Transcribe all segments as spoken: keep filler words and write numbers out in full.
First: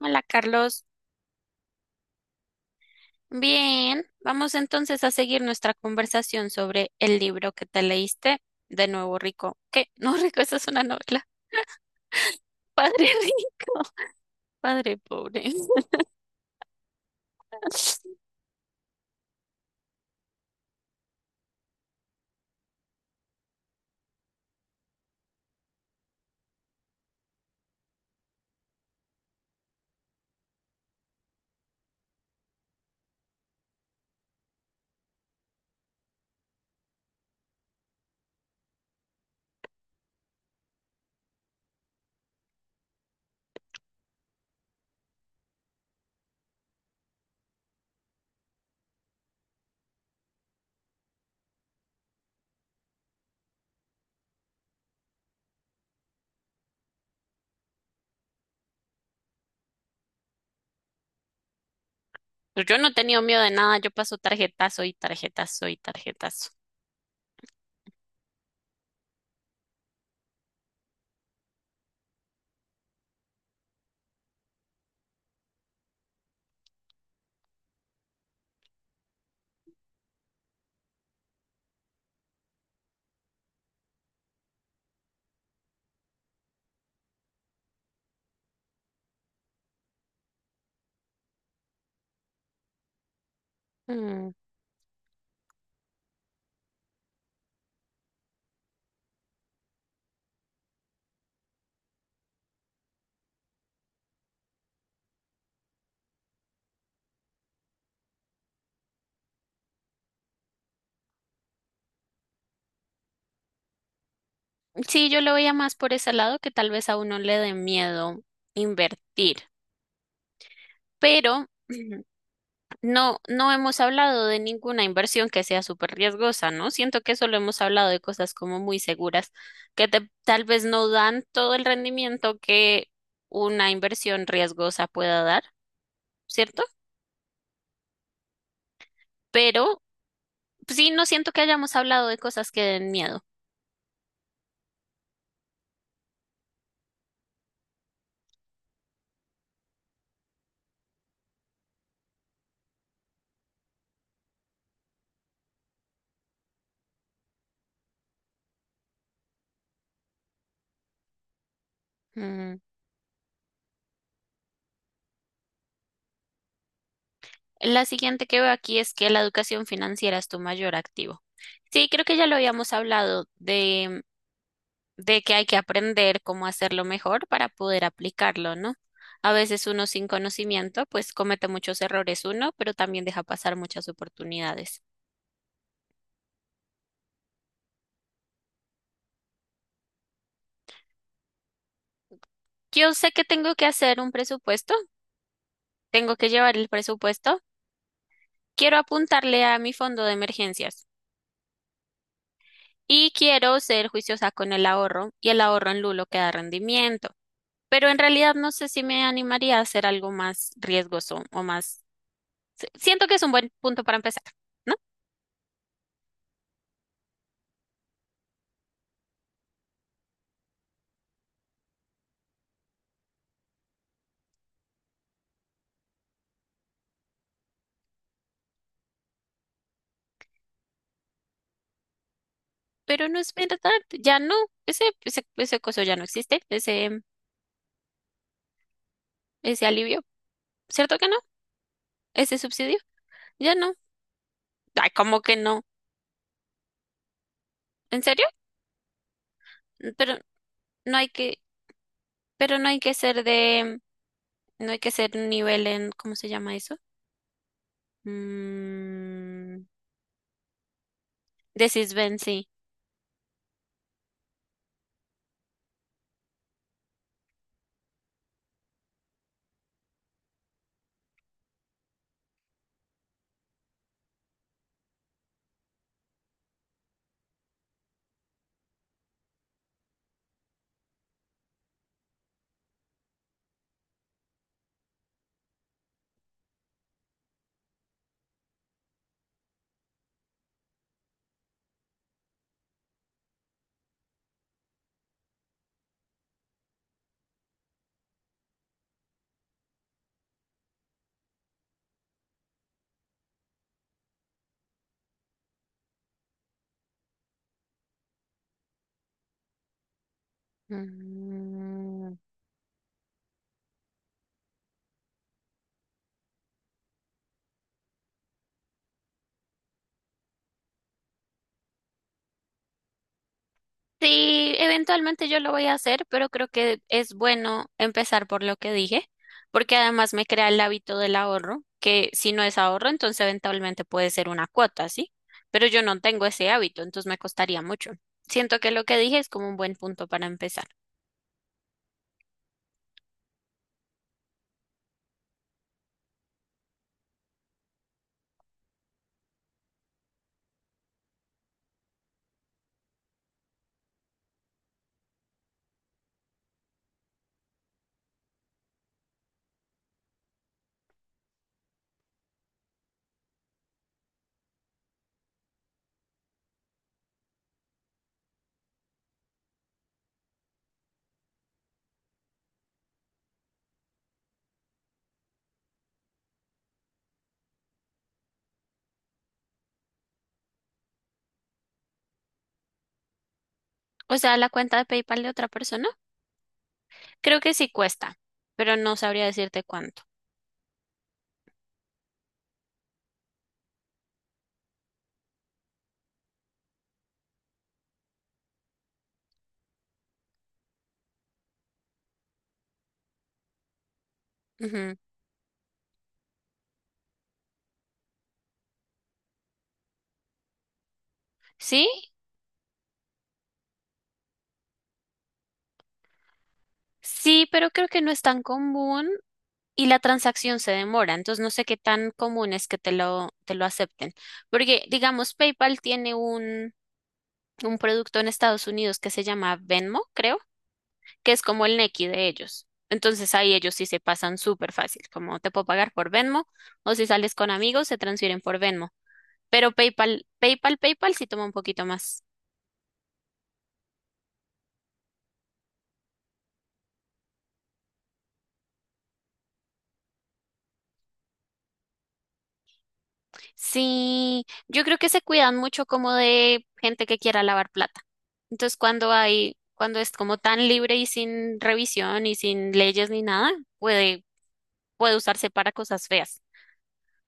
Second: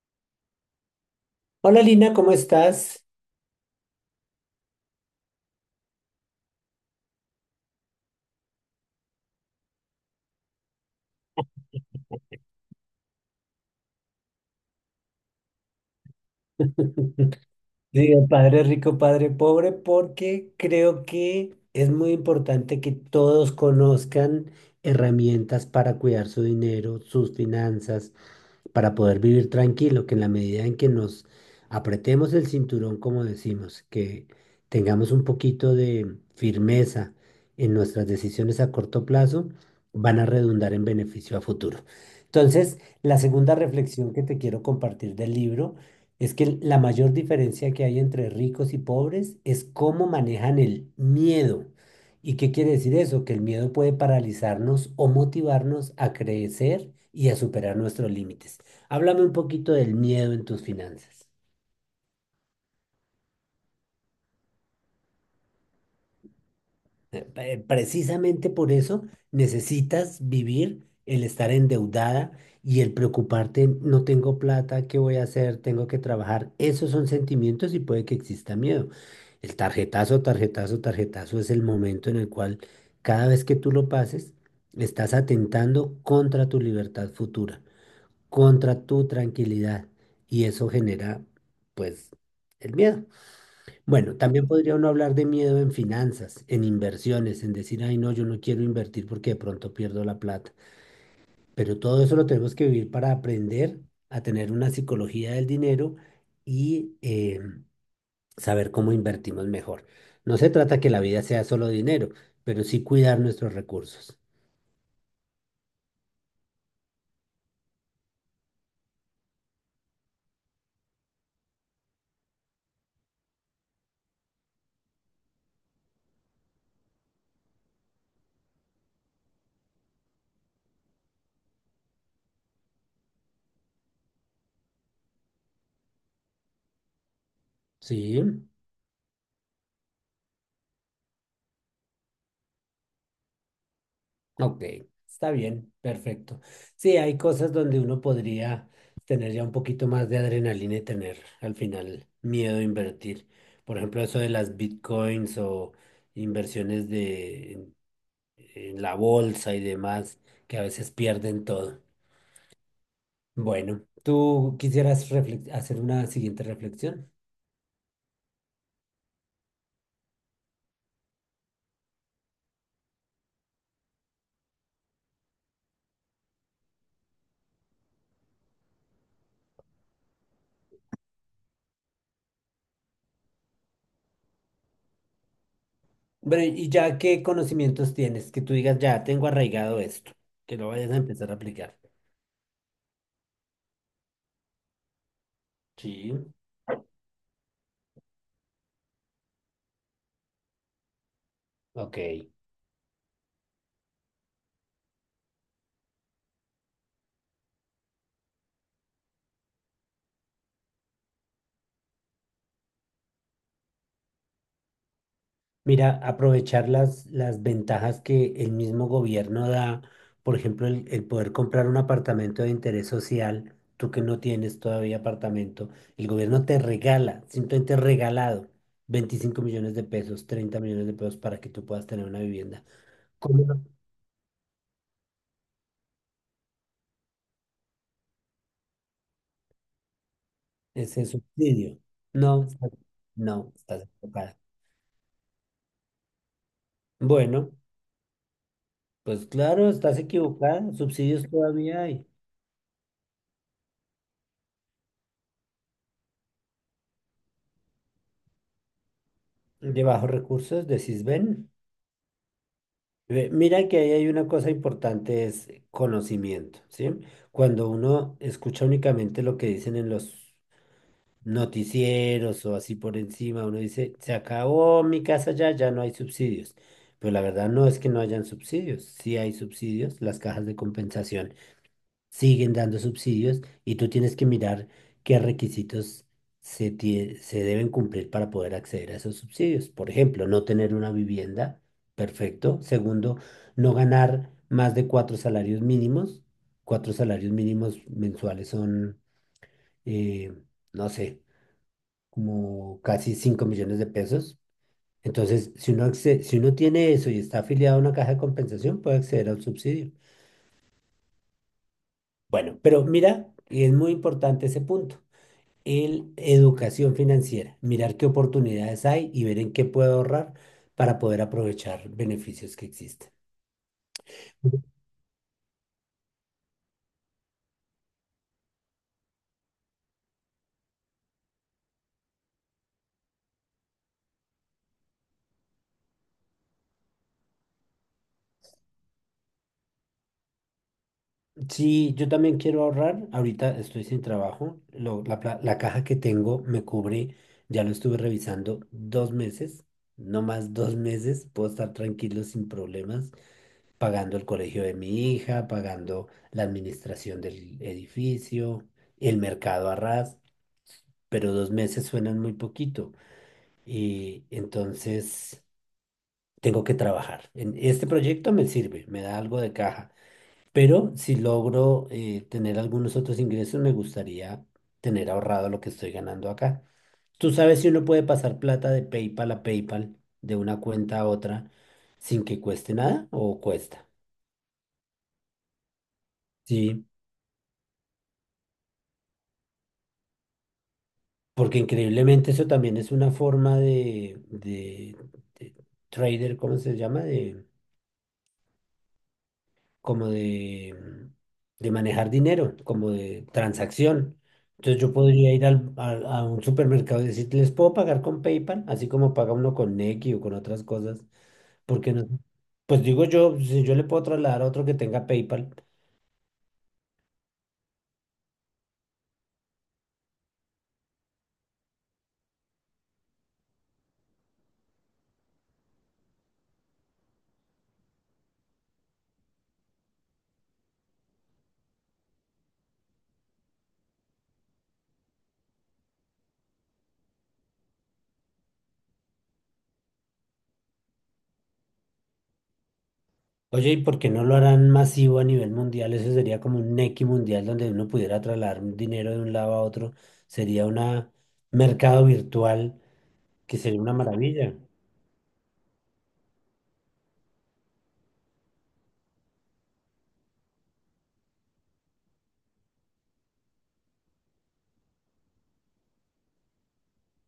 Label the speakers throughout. Speaker 1: Hola Carlos,
Speaker 2: Hola Lina, ¿cómo estás?
Speaker 1: bien, vamos entonces a seguir nuestra conversación sobre el libro que te leíste, de nuevo rico. ¿Qué? No rico, esa es una novela. Padre rico, padre pobre.
Speaker 2: Digo, padre rico, padre pobre, porque creo que es muy importante que todos conozcan herramientas para cuidar su dinero, sus finanzas, para poder vivir tranquilo, que en la medida en que nos apretemos el cinturón, como decimos, que tengamos un poquito de firmeza en nuestras decisiones a corto plazo, van a redundar en beneficio a futuro. Entonces, la segunda reflexión que te quiero compartir del libro es que la mayor diferencia que hay entre ricos y pobres es cómo manejan el miedo. ¿Y qué quiere decir eso? Que el miedo puede paralizarnos o motivarnos a crecer y a superar nuestros límites. Háblame un poquito del miedo en tus finanzas.
Speaker 1: Pues yo no he tenido miedo de nada, yo paso tarjetazo y tarjetazo y tarjetazo.
Speaker 2: Eh, eh, Precisamente por eso necesitas vivir el estar endeudada y el preocuparte, no tengo plata, ¿qué voy a hacer? Tengo que trabajar. Esos son sentimientos y puede que exista miedo. El tarjetazo, tarjetazo, tarjetazo es el momento en el cual cada vez que tú lo pases, estás atentando contra tu libertad futura, contra tu tranquilidad y eso genera, pues, el miedo. Bueno,
Speaker 1: Mm.
Speaker 2: también podría uno hablar de miedo en finanzas, en inversiones, en decir, ay, no, yo no quiero invertir porque de pronto pierdo la plata. Pero todo eso lo tenemos que vivir para aprender a tener una psicología del dinero y eh, saber cómo invertimos mejor. No se trata que la vida sea solo dinero, pero sí cuidar nuestros recursos.
Speaker 1: Sí, yo lo veía más por ese lado que tal vez a uno le dé miedo invertir, pero no, no hemos hablado de ninguna inversión que sea súper riesgosa, ¿no? Siento que solo hemos hablado de cosas como muy seguras que te- tal vez no dan todo el rendimiento que una inversión riesgosa pueda dar, ¿cierto?
Speaker 2: Sí.
Speaker 1: Pero sí, no siento que hayamos hablado de cosas que den miedo.
Speaker 2: Ok, está bien, perfecto. Sí, hay cosas donde uno podría tener ya un poquito más de adrenalina y tener al final miedo a invertir. Por ejemplo, eso de las bitcoins o inversiones de, en en la bolsa y demás, que a veces pierden todo. Bueno, ¿tú quisieras reflex- hacer una siguiente reflexión?
Speaker 1: La siguiente que veo aquí es que la educación financiera es tu mayor activo. Sí, creo que ya lo habíamos hablado de, de que hay que aprender cómo hacerlo mejor para poder aplicarlo, ¿no? A veces uno sin conocimiento, pues comete muchos errores uno, pero también deja pasar muchas oportunidades.
Speaker 2: Bueno, y ya qué conocimientos tienes, que tú digas, ya tengo arraigado esto, que lo vayas a empezar a aplicar.
Speaker 1: Yo sé que tengo que hacer un presupuesto,
Speaker 2: Sí,
Speaker 1: tengo que llevar el presupuesto, quiero apuntarle a mi fondo de emergencias
Speaker 2: ok.
Speaker 1: y quiero ser juiciosa con el ahorro y el ahorro en Lulo que da rendimiento. Pero en realidad no sé si me animaría a hacer algo más riesgoso o más. si- Siento que es un buen punto para empezar, ¿no?
Speaker 2: Mira, aprovechar las, las ventajas que el mismo gobierno da, por ejemplo, el, el poder comprar un apartamento de interés social, tú que no tienes todavía apartamento, el gobierno te regala, simplemente regalado, veinticinco millones de pesos, treinta millones de pesos para que tú puedas tener una vivienda.
Speaker 1: Pero no es
Speaker 2: ¿Cómo
Speaker 1: verdad,
Speaker 2: no?
Speaker 1: ya no, ese, ese, ese coso ya no existe, ese, ese alivio, ¿cierto
Speaker 2: Ese
Speaker 1: que no?
Speaker 2: subsidio.
Speaker 1: Ese
Speaker 2: No, estás-
Speaker 1: subsidio,
Speaker 2: no,
Speaker 1: ya no.
Speaker 2: estás equivocada.
Speaker 1: Ay, ¿cómo que no?
Speaker 2: Bueno,
Speaker 1: ¿En serio?
Speaker 2: pues claro,
Speaker 1: Mm,
Speaker 2: estás
Speaker 1: pero
Speaker 2: equivocada,
Speaker 1: no hay
Speaker 2: subsidios
Speaker 1: que,
Speaker 2: todavía hay.
Speaker 1: pero no hay que ser de, no hay que ser un nivel en, ¿cómo se llama eso? Mm,
Speaker 2: De bajos recursos, decís, ven.
Speaker 1: de Sisbenzi.
Speaker 2: Ve, mira que ahí hay una cosa importante, es conocimiento, ¿sí? Cuando uno escucha únicamente lo que dicen en los noticieros o así por encima, uno dice, se acabó mi casa ya, ya no hay subsidios. Pero la verdad no es que no hayan subsidios, sí hay subsidios, las cajas de compensación siguen dando subsidios y tú tienes que mirar qué requisitos se, tie- se deben cumplir para poder acceder a esos subsidios. Por ejemplo, no tener una vivienda, perfecto. Segundo, no ganar más de cuatro salarios mínimos. Cuatro salarios mínimos mensuales son, eh, no sé, como casi cinco millones de pesos. Entonces, si uno, acce- si uno tiene eso y está afiliado a una caja de compensación, puede acceder a un subsidio. Bueno, pero mira, y es muy importante ese punto. El educación financiera, mirar qué oportunidades hay y ver en qué puedo ahorrar para poder aprovechar beneficios que existen.
Speaker 1: Sí, eventualmente yo lo voy a hacer, pero creo que es bueno empezar por lo que dije, porque además me crea el hábito del ahorro, que si no es ahorro, entonces eventualmente puede ser una cuota, ¿sí? Pero yo no tengo ese hábito, entonces me costaría mucho. Siento que lo que dije es como un buen punto para empezar.
Speaker 2: Sí, yo también quiero ahorrar. Ahorita estoy sin trabajo. Lo- la, pla- la caja que tengo me cubre, ya lo estuve revisando, dos meses, no más dos meses. Puedo estar tranquilo sin problemas, pagando el colegio de mi hija, pagando la administración del edificio, el mercado a ras, pero dos meses suenan muy poquito. Y entonces tengo que trabajar. En este proyecto me sirve, me da algo de caja, pero si logro eh, tener algunos otros ingresos, me gustaría tener ahorrado lo que estoy ganando acá. ¿Tú sabes si uno puede pasar plata de PayPal a PayPal, de una cuenta a otra, sin que cueste nada o cuesta?
Speaker 1: O sea, la cuenta de PayPal de otra persona.
Speaker 2: Sí,
Speaker 1: Creo que sí cuesta, pero no sabría decirte cuánto.
Speaker 2: porque increíblemente eso también es una forma de, de, de trader, ¿cómo se llama? Como de, mm, de manejar dinero, como de transacción. Entonces yo
Speaker 1: Ujú.
Speaker 2: podría ir al- a, a un supermercado y decir, les puedo pagar con PayPal, así como paga uno con Nequi o con otras cosas,
Speaker 1: Sí,
Speaker 2: porque no. Pues digo yo, si yo le puedo trasladar a otro que tenga PayPal.
Speaker 1: sí, pero creo que no es tan común y la transacción se demora, entonces no sé qué tan común es que te lo, te lo acepten. Porque, digamos, PayPal tiene un... un producto en Estados Unidos que se llama Venmo, creo, que es como el Nequi de ellos. Entonces ahí ellos sí se pasan súper fácil, como te puedo pagar por Venmo o si sales con amigos se transfieren por Venmo. Pero PayPal, PayPal, PayPal sí toma un poquito más.
Speaker 2: Oye, ¿y por qué no lo harán masivo a nivel mundial? Eso sería como un Nequi mundial donde uno pudiera trasladar un dinero de un lado a otro. Sería un mercado virtual que sería una
Speaker 1: Sí,
Speaker 2: maravilla.
Speaker 1: yo creo que se cuidan mucho como de gente que quiera lavar plata. Entonces cuando hay, cuando es como tan libre y sin revisión y sin leyes ni nada, puede, puede usarse para cosas feas,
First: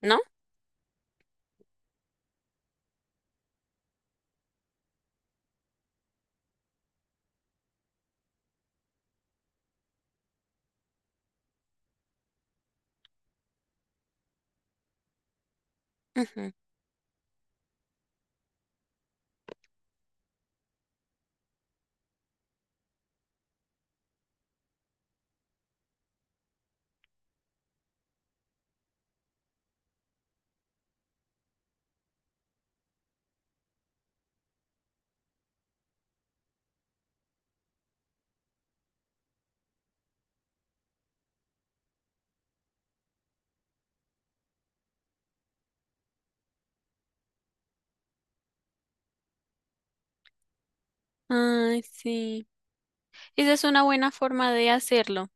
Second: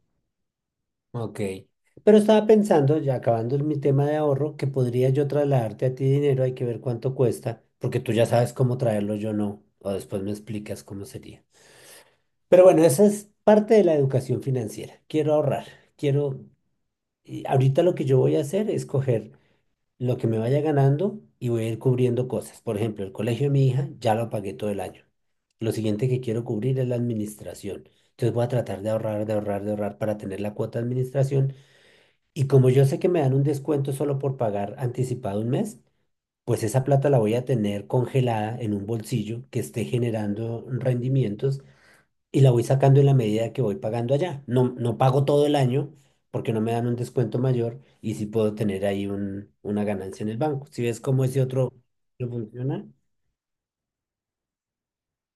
Speaker 1: ¿no?
Speaker 2: Ok. Pero estaba pensando, ya acabando mi tema de ahorro, que podría yo trasladarte a ti dinero, hay que ver cuánto cuesta, porque tú ya sabes cómo traerlo, yo no, o después me explicas cómo sería. Pero bueno, esa es parte de la educación financiera. Quiero ahorrar, quiero...
Speaker 1: Ujú.
Speaker 2: Y ahorita lo que yo voy a hacer es coger lo que me vaya ganando y voy a ir cubriendo cosas. Por ejemplo, el colegio de mi hija ya lo pagué todo el año. Lo siguiente que quiero cubrir es la administración. Entonces voy a tratar de ahorrar, de ahorrar, de ahorrar para tener la cuota de administración y como yo sé que me dan un descuento solo por pagar anticipado un mes, pues esa plata la voy a tener congelada en un bolsillo que esté generando rendimientos y la voy sacando en la medida que voy pagando allá. No, no pago todo el año porque no me dan un descuento mayor y sí puedo tener ahí un, una ganancia en el banco. ¿Si ves cómo ese otro
Speaker 1: Ay,
Speaker 2: no
Speaker 1: sí.
Speaker 2: funciona?
Speaker 1: Esa es una buena forma de hacerlo.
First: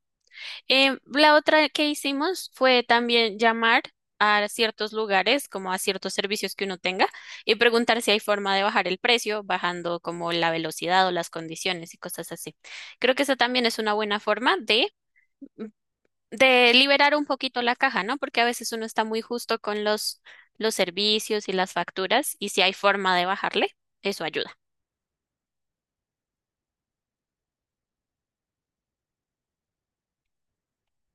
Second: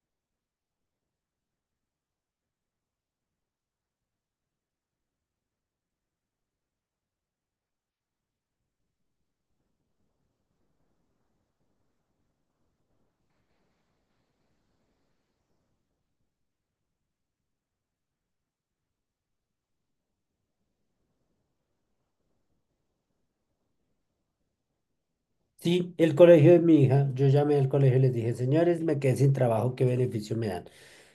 Speaker 1: Em, la otra que hicimos fue también llamar a ciertos lugares, como a ciertos servicios que uno tenga, y preguntar si hay forma de bajar el precio, bajando como la velocidad o las condiciones y cosas así. Creo que esa también es una buena forma de, de liberar un poquito la caja, ¿no? Porque a veces uno está muy justo con los, los servicios y las facturas, y si hay forma de bajarle, eso ayuda.
Speaker 2: Sí, el colegio de mi hija, yo llamé al colegio y les dije, señores, me quedé sin trabajo, ¿qué beneficio me dan?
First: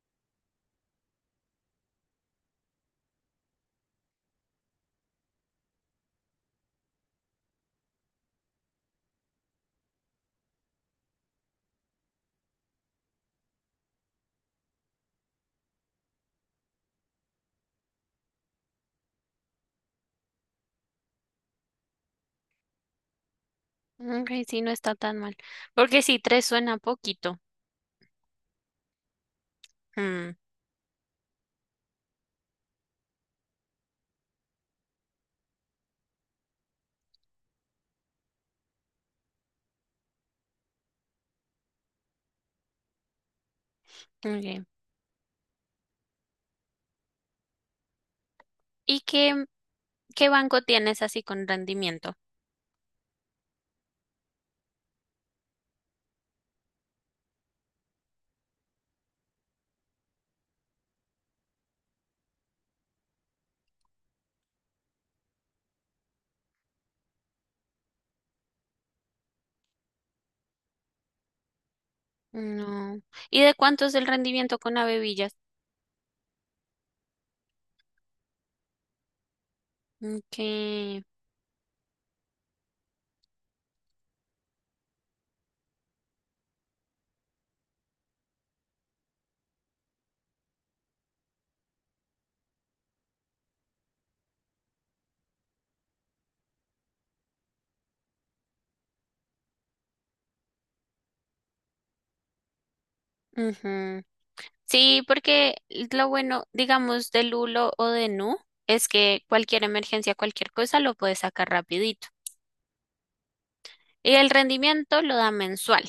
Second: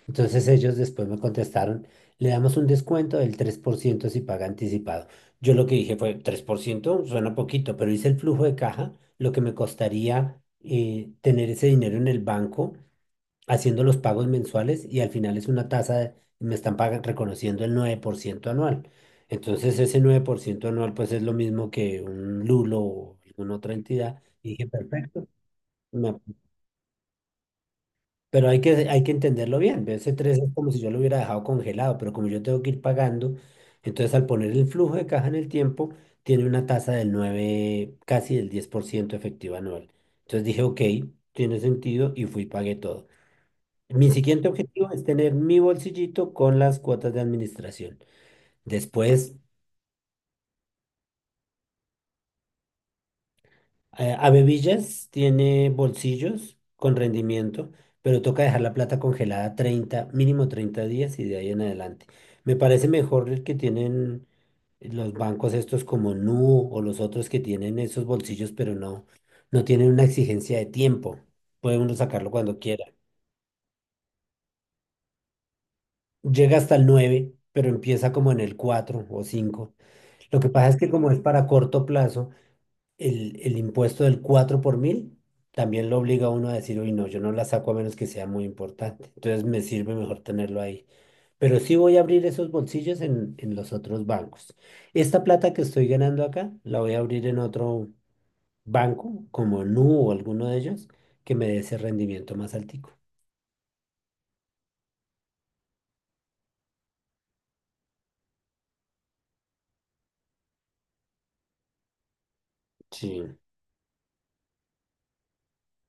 Speaker 2: Entonces ellos después me contestaron, le damos un descuento del tres por ciento si paga anticipado. Yo lo que dije fue, tres por ciento suena poquito, pero hice el flujo de caja, lo que me costaría eh, tener ese dinero en el banco haciendo los pagos mensuales y al final es una tasa, de- me están pagan- reconociendo el nueve por ciento anual. Entonces ese nueve por ciento anual pues es lo mismo que un Lulo o alguna otra entidad.
Speaker 1: Ok,
Speaker 2: Y
Speaker 1: sí,
Speaker 2: dije,
Speaker 1: no está tan
Speaker 2: perfecto,
Speaker 1: mal. Porque
Speaker 2: me
Speaker 1: sí, tres suena poquito.
Speaker 2: pero hay que, hay que entenderlo bien. Ese
Speaker 1: Mm.
Speaker 2: tres es como si yo lo hubiera dejado congelado, pero como yo tengo que ir pagando, entonces al poner el flujo de caja en el tiempo, tiene una tasa del nueve casi del diez por ciento efectiva anual. Entonces dije, ok, tiene sentido y fui y pagué todo. Mi siguiente
Speaker 1: Ok.
Speaker 2: objetivo es tener mi bolsillito con las cuotas de administración.
Speaker 1: ¿Y
Speaker 2: Después
Speaker 1: qué, qué banco tienes así con rendimiento?
Speaker 2: Eh, Abebillas tiene bolsillos con rendimiento, pero toca dejar la plata congelada treinta mínimo treinta días y de ahí en adelante. Me parece mejor el que tienen los bancos estos como Nu o los otros que tienen esos bolsillos, pero no, no tienen una exigencia de tiempo. Puede uno sacarlo cuando quiera.
Speaker 1: No. ¿Y de cuánto es el rendimiento con Abevillas?
Speaker 2: Llega hasta el nueve, pero empieza como en el cuatro o cinco.
Speaker 1: Ok.
Speaker 2: Lo que pasa es que como es para corto plazo, el, el impuesto del cuatro por mil también lo obliga a uno a decir, uy, no, yo no la saco a menos que sea muy importante. Entonces me sirve mejor tenerlo ahí. Pero sí voy a abrir esos bolsillos en, en los otros bancos. Esta plata que estoy ganando acá, la voy a abrir en otro banco, como Nu o alguno de ellos, que me dé ese rendimiento más altico.
Speaker 1: Ujú. Sí, porque lo bueno, digamos, de Lulo o de Nu es que cualquier emergencia, cualquier cosa lo puedes sacar rapidito.
Speaker 2: Sí.
Speaker 1: Y el rendimiento lo da mensual.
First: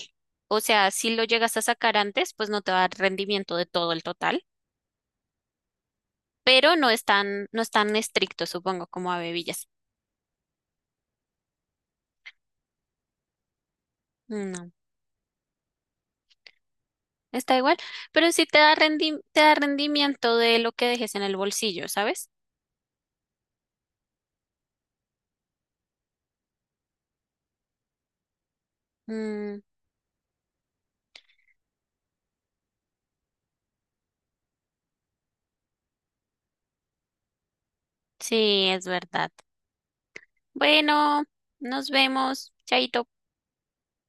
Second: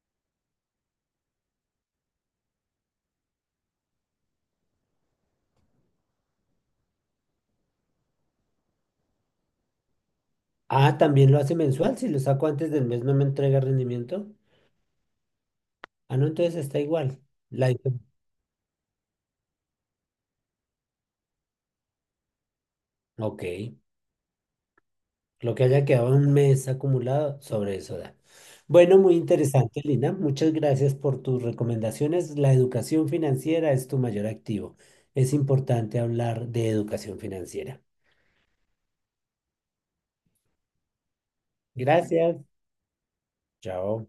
Speaker 1: O sea, si lo llegas a sacar antes, pues no te va a dar rendimiento de todo el total, pero no es tan, no es tan estricto, supongo, como Abevillas.
Speaker 2: Ah, también lo hace mensual. Si lo saco antes del mes, no me entrega rendimiento. Ah, no, entonces está igual.
Speaker 1: Está
Speaker 2: La...
Speaker 1: igual,
Speaker 2: diferen-
Speaker 1: pero sí te da rendi- te da rendimiento de lo que dejes en el bolsillo, ¿sabes?
Speaker 2: Ok. Lo que haya quedado un mes acumulado, sobre eso da. Bueno, muy
Speaker 1: Mm,
Speaker 2: interesante, Lina. Muchas gracias por tus recomendaciones. La educación financiera es tu mayor activo. Es importante hablar de educación financiera.
Speaker 1: sí, es verdad. Bueno, nos
Speaker 2: Gracias.
Speaker 1: vemos. Chaito.
Speaker 2: Chao.